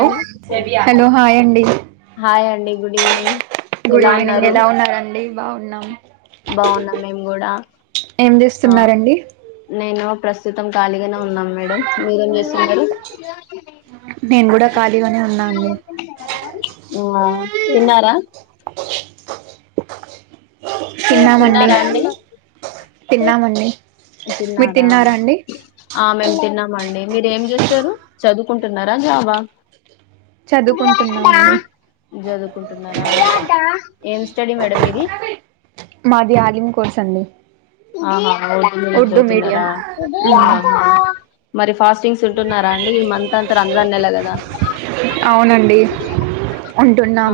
అండి hello hi అండి hi అండి గుడ్ ఈవినింగ్ గుడ్ ఎలా ఈవినింగ్ ఉన్నారు ఎలా ఉన్నారండి బాగున్నాం బాగున్నాం మేము కూడా ఏం చేస్తున్నారండీ ప్రసు త్తం ఖాళీగానే ఉన్నాం మేడం మీరేం చేస్తున్నారు నేను కూడా ఖాళీగానే ఉన్నా అండి ఆ తిన్నారా తిన్నామండి తిన్నారా అండి తిన్నామండి మీరు తిన్నారా అండి తిన్నామండి మీరు ఏం చేస్తారు చదువుకుంటున్నారా జాబా చదువుకుంటున్నా అండి జదువుకుంటున్నారా ఏం స్టడీ మేడం మీది మాది ఆలింగ్ కోర్స్ అండి అవునా [unintelligible] ఉర్దూ మీడియం అతున్నారా ఉమ్ మరి ఫాస్టింగ్స్ ఉంటున్నారా అండి ఈ మంత్ అంతా రంజన్ నెల కదా అవునండి ఉంటున్నాం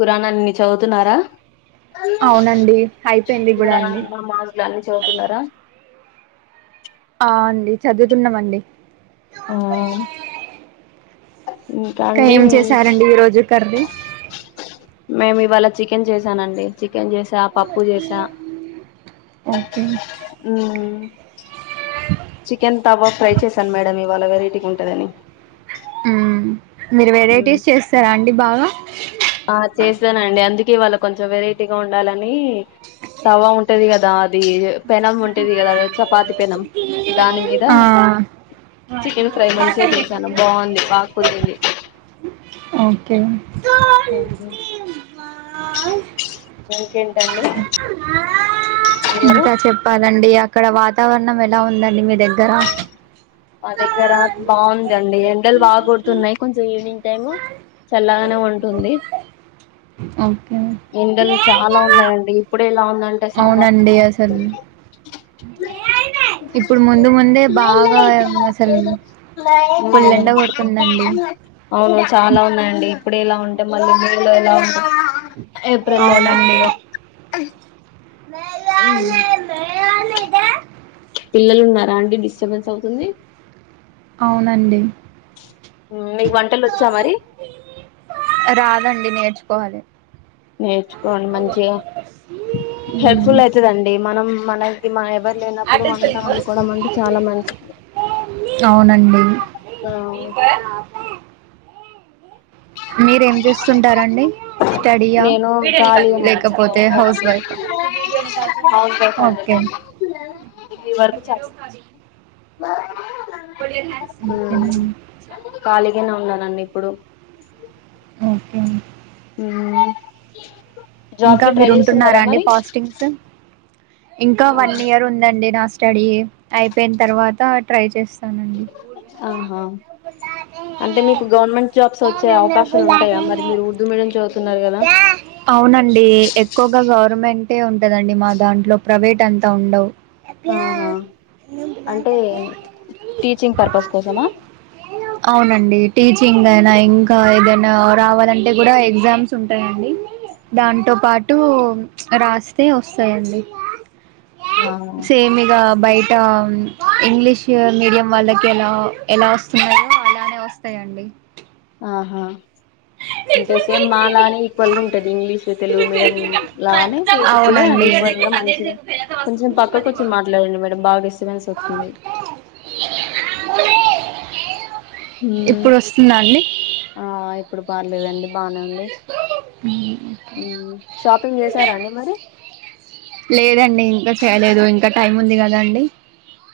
ఖురాన్ అన్ని చదువుతున్నారా అవునండి అయిపోయింది గుడా అండి ఇలానె చదువుతున్నారా ఆ అండి చదువుతున్నమండి ఆ ఇంకా ఏం చేసారండి ఈ రోజు కర్రీ. మేము ఇవాళ చికెన్ జేసానండి. చికెన్ జేసా పప్పు జేస ఓకె చికెన్ తవ ఫ్రై చేశాను మేడం ఇవాల వెరైటీ గుంటదని హ్మ్ మీరు వెరైటీస్ చేస్తారా అండి బాగా ఆ చేసానండి. అందుకే వాళ్ళకు కొంచెం వెరైటీగా ఉండాలనీ తవా ఉంటది కదా అది య పెనం ఉంటది కదా చపాతి పెనం. దాని మీద ఆ చికెన్ ఫ్రై మంచిగా చేశాను బాగుంది బాగా కుదిరింది ఓకే ఓహో ఇంకేమ్ టండీ. ఇంకా చెప్పాలండి అక్కడ వాత్ తావరణం ఎలా ఉందండి మీ దెగ్గర మా దగ్గరా హ్మ్ బాగుంద్ ఇదండి ఎండల్ల్ బాగా కొడుతున్నాయి కొంచెం ఈవినింగ్ టైమ్ లో చల్లగానే ఉంటుంది. ఓకే ఎండల్ చాలా ఉన్నాయండి. ఇప్పుడే ఇలా ఉందంటే సమ్మర్ అవునండి ఎలా అసలు ఉంటుంది. ఇప్పుడు ముందు ముందే బాగా అసలు ఫుల్ ఎండ హ్మ్ కొడుతుందండి అవును చాలా ఉన్నాయిండి. ఇప్పుడే ఇలా ఉం టే మల్లీలా ఎలా ఉంటవ్ అవునండి. హ్మ్ పిల్లలు ఉన్నారా అండి డిస్టర్బెన్స్ అవుతుంది. అవునండి. హ్మ్ మీకు వంటలు వచ్చా మరి. పోవాలే. నేర్చుకోని మంచిగా ఉమ్. హెల్ప్ఫుల్ అయితదండి మనం. మనంకి మాయవ మంచిది అవునండి. మీరేం చేస్తుంటారండి స్టడీయా నేను ఖాళీయేనండి హౌస్ వైఫ్ ని హౌస్ వైఫ్ అండి ఓకే నేను ఈ వర్కు చాలు హ్మ్ ఓకేనండి ఖాళీగానే ఉన్నాను నన్ను ఇప్పుడు ఓకే హ్మ్ ఇంకా మీరు ఉంటున్నారా అండి ఫాస్టింగ్స్, ఇంకా ఆ వన్ ఇయర్ ఉందండి నాస్ట్ స్టడీ అయిపోయిన తర్వాత ట్రై చేస్ ఆహా అంటే మీకు గవర్నమెంట్ జాబ్స్ వచ్చే అవకాశాలు ఉంటాయా మరి మీరు ఉర్దూ మీడియం చదువుతున్నారు కదా ఇ ఎక్కువగా గవర్నమెంటే ఉంటదండి మా దాంట్లో ప్రైవేట్ అంతా ఉండవు ఆహా అంటే టీచింగ్ పర్పస్ కోసమా అవునండి కింగ్ అయినా ఇంకా ఏదైనా రావాలంటే కూడా ఎగ్జామ్స్ ఉంటాయండి దాంతో పాటు రాస్తే వస్తాయండి సేమ్ ఇగ బయట ఇంగ్లీష్ మీడియం వాళ్ళకి ఎలా ఎలా వస్తున్నాయో అలానే వస్తాయండి. ఆహా అంటే సేమ్ మా లానే ఈక్వల్గా ఉంటది ఇంగ్లీష్ తెలుగు మీడియం లాగానే, వీటికి కూడా అవునండి ఈక్వల్ గా మంచిగా కొంచెం పక్కకు వచ్చి మాట్లాడండి మేడం బాగా డిస్టర్బెన్స్ వస్తుంది. మ్మ్. ఇప్పుడు వస్తుందండి ఆ ఇప్పుడు పర్లేదండి బానే ఉంది షాపింగ్ చేసారాండి మరి లేదండి ఇంకా చేయలేదు ఇంకా టైం ఉంది కదా అండి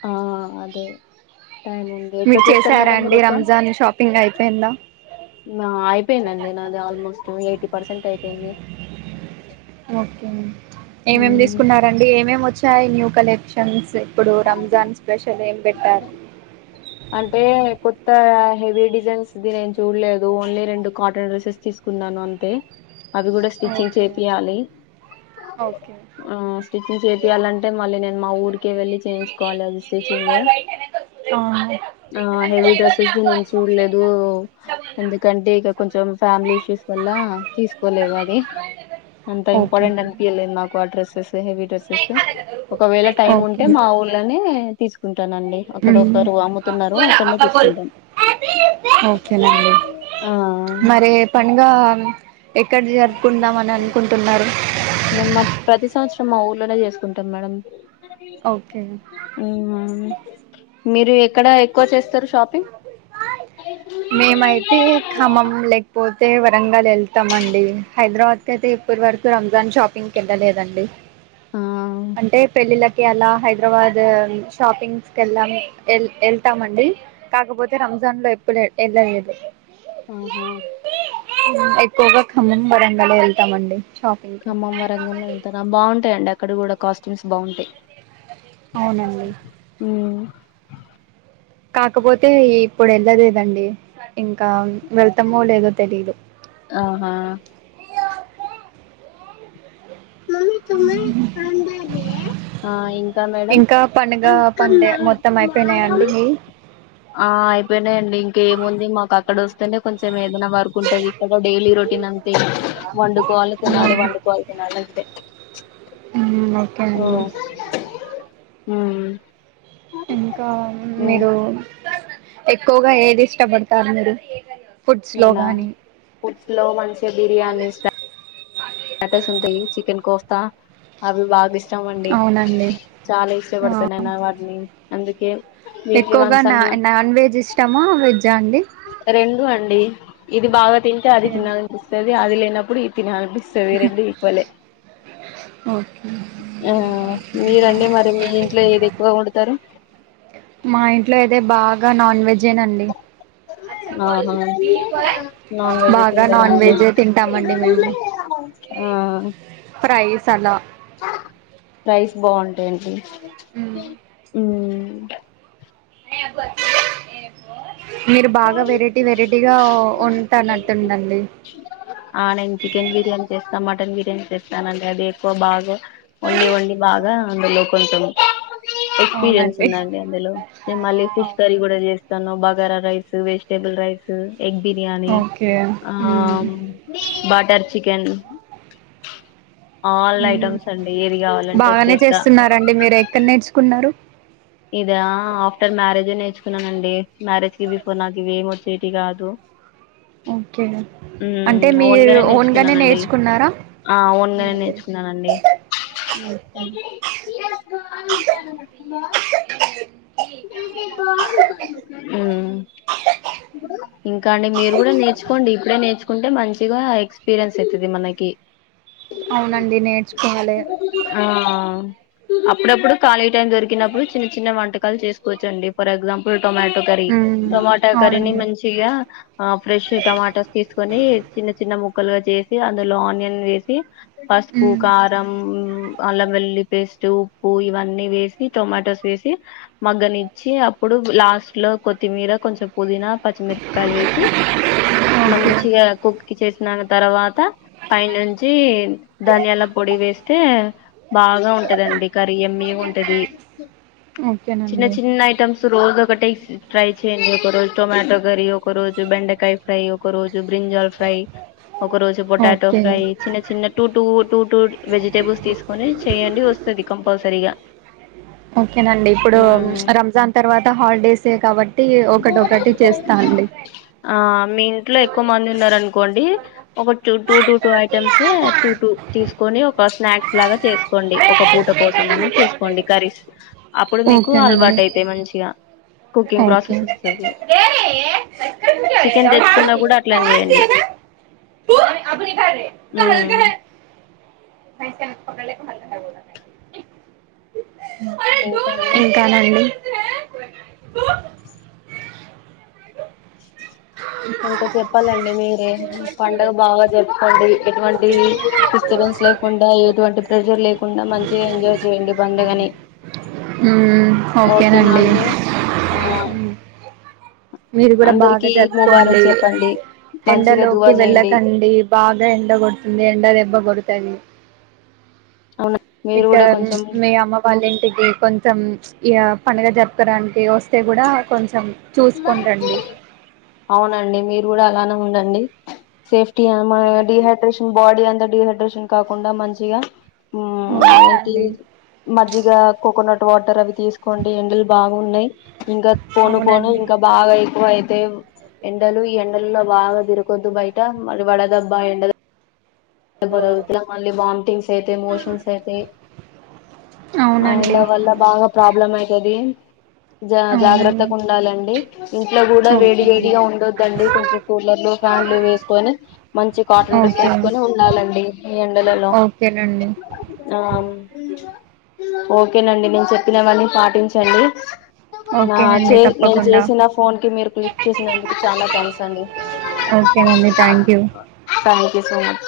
ఆ అదే టైమ్ ఉంది ఎక్కు మీరు చేస్తారు చేసారా మేడం మీరు అండి ఎక్కువా, రంజాన్ షాపింగ్ అయిపోయిందా అయిపోయిందండి నాది ఆల్మోస్ట్ ఎయిటి పర్సెంట్ అయిపోయింది ఓకే ఏమేం మ్మ్ తీసుకున్నారండి ఏమేమి వచ్చాయి న్యూ కలెక్షన్స్ ఇప్పుడు రంజాన్ స్పెషల్ ఏం పెట్టారు అంటే కొత్త హెవీ డిజైన్స్ది నేను చూడలేదు ఓన్లీ రెండు కాటన్ డ్రెసెస్ తీసుకున్నాను అంతే అవి కూడ స్టిచ్చింగ్ ఓకే చేపియాలి ఓకే ఆ స్టిచ్చింగ్ చేపియాలంటే మళ్ళీ నేన్ మా ఊరికి వెళ్ళి చేయించుకోవాలి స్టిచ్చింగ్ ఆ హెవీ డ్రెస్సెస్ చూడలేదు ఎందుకంటే ఇగ కొంచెం ఫ్యామిలీ ఇష్యూస్ వల్ల తీసుకోలేదు అది అంత ఓకేనండి ఓకే ఇంపార్టెంట్ అనిపియలేద్ నాకు ఆ డ్రెస్ హెవీ డ్రెస్సెస్ ఒకవేళ టైం ఉం అంటే మా ఊళ్ళనే తీసుకుంటానండి అక్కడొ మ్మ్. ఒకరు అమ్ముతున్నారు అక్కడనే తీసుకుంటాం ఓకేనండి ఆ మరి పండుగ ఎక్కడ జరుపుకుందామని అనుకుంటున్నారు నే చేసుకుంటాం మేడం ఓకే హ్మ్ మీరు ఎ ఎక్కడ ఎక్కువ చేస్తారు షాపింగ్ మేమయితే ఖమ్మం లేకపో తే వరంగల్ ఎళ్తామండి, హైదరాబాద్కి అయితే ఇప్పటి వరకు రంజాన్ షాపింగ్కి వెళ్ళలేదండి. ఆ అంటే పెళ్ళిళ్లకి అలా హైదరాబాద్ షాపింగ్స్ కెల్తం కలానూ వెళ్తామండి కాకపోతే రంజాన్ లో ఎప్పుడు ఎళ్ళలేదు ఆహా ఎక్కువగా ఖమ్మం వరంగల్ ఎ వెళ్తామండి షాపింగ్ కి ఖమ్మం వరంగల్ ఎళ్తరా బాగుంటాయండి ఆ అక్కడ కూడ కాస్ట్యూమ్స్ బాగుంటయ్ అవునండి కాకపోతే ఇప్పుడు ఎళ్ళలేదండి ఇంకా వెళ్తామో లేదో తెలిదు ఆహా ఆ ఇంకా మేడం ఇంకా పండుగ పనులే మొత్తం అయిపోయినియా అండి మీయీ ఆ అయిపోనైయండి ఇంకేముంది. మాకు అక్కడ వొస్తేనే కొంచెం ఎద్. ఏమన్నా వర్క్ ఉంటది. ఇక్కడ డైలీ రొటీన్ అంతే వండుకోవాలి తినాలి, వండుకోవాలి తినాలి అంతే. ఊ ఓకే అండి. ఊ ఇంకా మిరూ. ఎక్కువగా ఏది ఇష్టపడతారు మీరు. ఫుడ్స్ లో నేనా గానీ ఫుడ్స్ లో మంచి బిర్యానీస్ ఫామ్. ఎటస్ ఉంటయి. చికెన్ కోస్తా అవి బాగిస్. చం అండి. అవునండి చాలా ఆ ఇష్టపడతనండి. అవి వాట్ నేన్ అందుకే. వీక్లీ ఎక్కువగా వన్స్ నా అన్నా నాన్ వెజ్ ఇష్టామా వెజ్ ఆ అండి. రెండు అండి. ఇది బాగా తింటే అది ఓకే తినాలినిపిస్తది. అది లేనప్పుడు ఇది. తినాలనిపిస్తది. రెండు ఈక్వల్లే. ఓకే ఆ మీరండి మరి మీ ఇంట్లో ఏది ఎక్కువ వండుతారు. గా నాన్ వెజ్. ఆహా నాన్ వెజ్ బాగా తింటారా నాన్ అండి. వెజ్జే తింటామండి మేము ఆ ఫ్రైస్ అలా రైస్ బాగుంటయండి. మ్. ఊ నబ ఏ ఉంటానట్టుందండి ఆ నేను చికెన్ బిర్యానీ చేస్త మటన్ బిర్. టెన్ చేస్తానండి. అది ఎక్కువ బాగా. వండి వండి బాగా. అందులో కొంచం. ఎక్స్పీరియన్స్ అవునండి ఉందండి. అందులో నేను మళ్ళీ ఫిష్ కర్రీ కూడా చేస్తాను బాగ్. గారా రైస్. చ్ vegetable rice. Egg biryani, okay ఆ మ్మ్ బట్. టర్ చికెన్. ఆల్ ఊ ఐటమ్స్ అండి ఏది కావాలంటే అది బాగనే చేస్తా చేస్తున్నారండి. మీరు ఎక్కడ నేర్చుకున్నారు. ఇదా ఆఫ్టర్ మ్యారేజె నేర్చుకున్నానండి. మ్యారేజ్ కి బిఫోర్ నాకు ఇవి ఏమి వచ్చేటివి కాదు. ఓకే ఊ అంటే మీరు ఓన్గానె ఓన్గానే నేర్చుకున్నానండి. నేర్చుకున్నారా ఆ ఓన్గానె నేర్చుకున్న నండి. ఊ ఇంకా అండి మీరు కూడ నేర్చుకోండి. ఇప్పుడే నేర్చుకుంటే మంచిగా ఎక్స్పీరియన్స్ అయితది మనకి. అవునండి నేర్చుకోవాలె. ఆ అప్పుడప్పుడు ఖాళీ టైం దొరికినప్పుడు చిన్న చిన్న వంటక్. కల్ చేసుకోవచ్చండి for example tomato curry um tomato కర్రీని అవునండి మంచిగా ఆ ఫ్రెష్ టమాటోస్ తీసుకొని చిన్న చిన్న ము క్కలుగా చేసి అందులో ఆనియన్ వేసి పసుపు ఉమ్ కారం ఉ అల్లం వెల్లుల్లి పేస్ట్ ఉప్పు ఇవన్నీ వేసి టొమాటోస్ వేసి మగ్గనిచ్చి అప్పుడు లాస్ట్ లో కొత్తిమీర కొంచెం పుదీనా పచ్చిమిరపకాయలు వేసి ఓకే మంచిగా కుక్కి చేసిన తర్వాత పై నుంచి ధనియాల పొడి వేస్తే బాగా ఉంటదండి కర్రీ యమ్మీగా ఉంటది చిన్న ఓకేనండి చిన్న ఐటమ్స్ రోజు ఒకటి ట్రై చేయండి ఒక రోజు టొమాటో కర్రీ ఒక రోజు బెండకాయ ఫ్రై ఒక రోజు బ్రింజల్ ఫ్రై ఒక రోజు పొటాటో ఓకే ఫ్రై చిన్న చిన్న two two two two vegetables తీసుకొని చెయండి వస్తుంది కంపల్సరిగా ఓకేనండి ఇప్పుడు రంజాన్ తర్వాత హాలిడేస్ ఏ క ఆ మీ ఇంట్లో ఎక్కువ మంది ఉన్నారనుకోండి ఒక two two two two items two two తీసుకు కొని ఒక స్నాక్స్ లాగా చేసుకోండి ఒక పూట కోసం అని చేసుకోండి కర్రీస్ అప్పుడు మీకు ఓకేనండి అలవాటు అయితాయ్ మంచిగా కుకింగ్ ప్రాసెస్ వస్తది చికెన్ [unintelligible] హుమ్మ్ ఇంకా అండి ఇంకానండి ఇంకా చెప్పాలండి మీరే. పండగ బాగా జరుపుకోండి ఎటువంటి డిస్టర్బెన్స్ లేకు కుండా ఎటువంటి ప్రెజర్ లేకుండా మంచిగా ఎంజాయ్ చేయండి పండుగని. ఉమ్ ఓకేనా ఓకేనండి అండి ఆ ఉమ్ మీరు కూడా బాగా అందరికి జరుపుకోండి. ముబారక్ చెప్పండి మంచిగా దువా ఎండలోకి చేయండి వెళ్ళకండి, బాగా ఎండ కొడుతుంది. ఎండ దెబ్బ కొడుతుంది అవునా మీరు ఇక్కడ కూడా కొంచెం మీ అమ్మ వాళ్ళింటికి కొంచం ఇ పండుగ జరుపుకోడానికి వస్తే కూడా కొంచెం చూసుకోంరండి అవునండి మీరు కూడా అలానే ఉండండి. సేఫ్ ఓకేనండి డిహైడ్రేషన్ బాడీ అంతా డీహైడ్రేషన్. కాకుండా మంచిగా ఉ ఏంటి ఓకేనండి మజ్జిగ కోకోనట్ వాటర్ అవి తీసుకోండి ఎండలు బాగున్నాయి ఇంకా పోను పోను అవునండి ఇంకా బాగా ఎక్కువయి తేవ్ ఎండలు ఈ ఎండలలో బాగా తిరుకొదు బయట మరి వడదబ్బా ఎండ [unintelligible] మళ్ళీ వాంటింగ్స్ అయితయి, మోషన్స్ అయితాయి, అవునండి అయంద వల్ల బాగా ప్రాబ్లమ్ అయితది జా అవునండి జాగ్రత్తగా ఉండాలండి, ఇంట్లో గూడ వేడి ఓకేనండి వేడిగా ఉండొద్దండి కొంచెం కూలర్లు, ఫ్యాన్లు వేసుకొని మంచి కాటన్ డ్రెస్ ఓకే వేసుకొ ఎ ఉండాలండి ఈ ఎండలలో ఓకేనండి ఆ ఓకేనండి నేను చెప్పినవన్నీ పాటించండి నా ఓకేనండి చే నేను తప్పకుండా చేసిన ఫోన్ కి మీరు లిఫ్ట్ చేసినందుకు చాలా థ్యాంక్స్ అండి. ఓకేనండి thank you thank you so much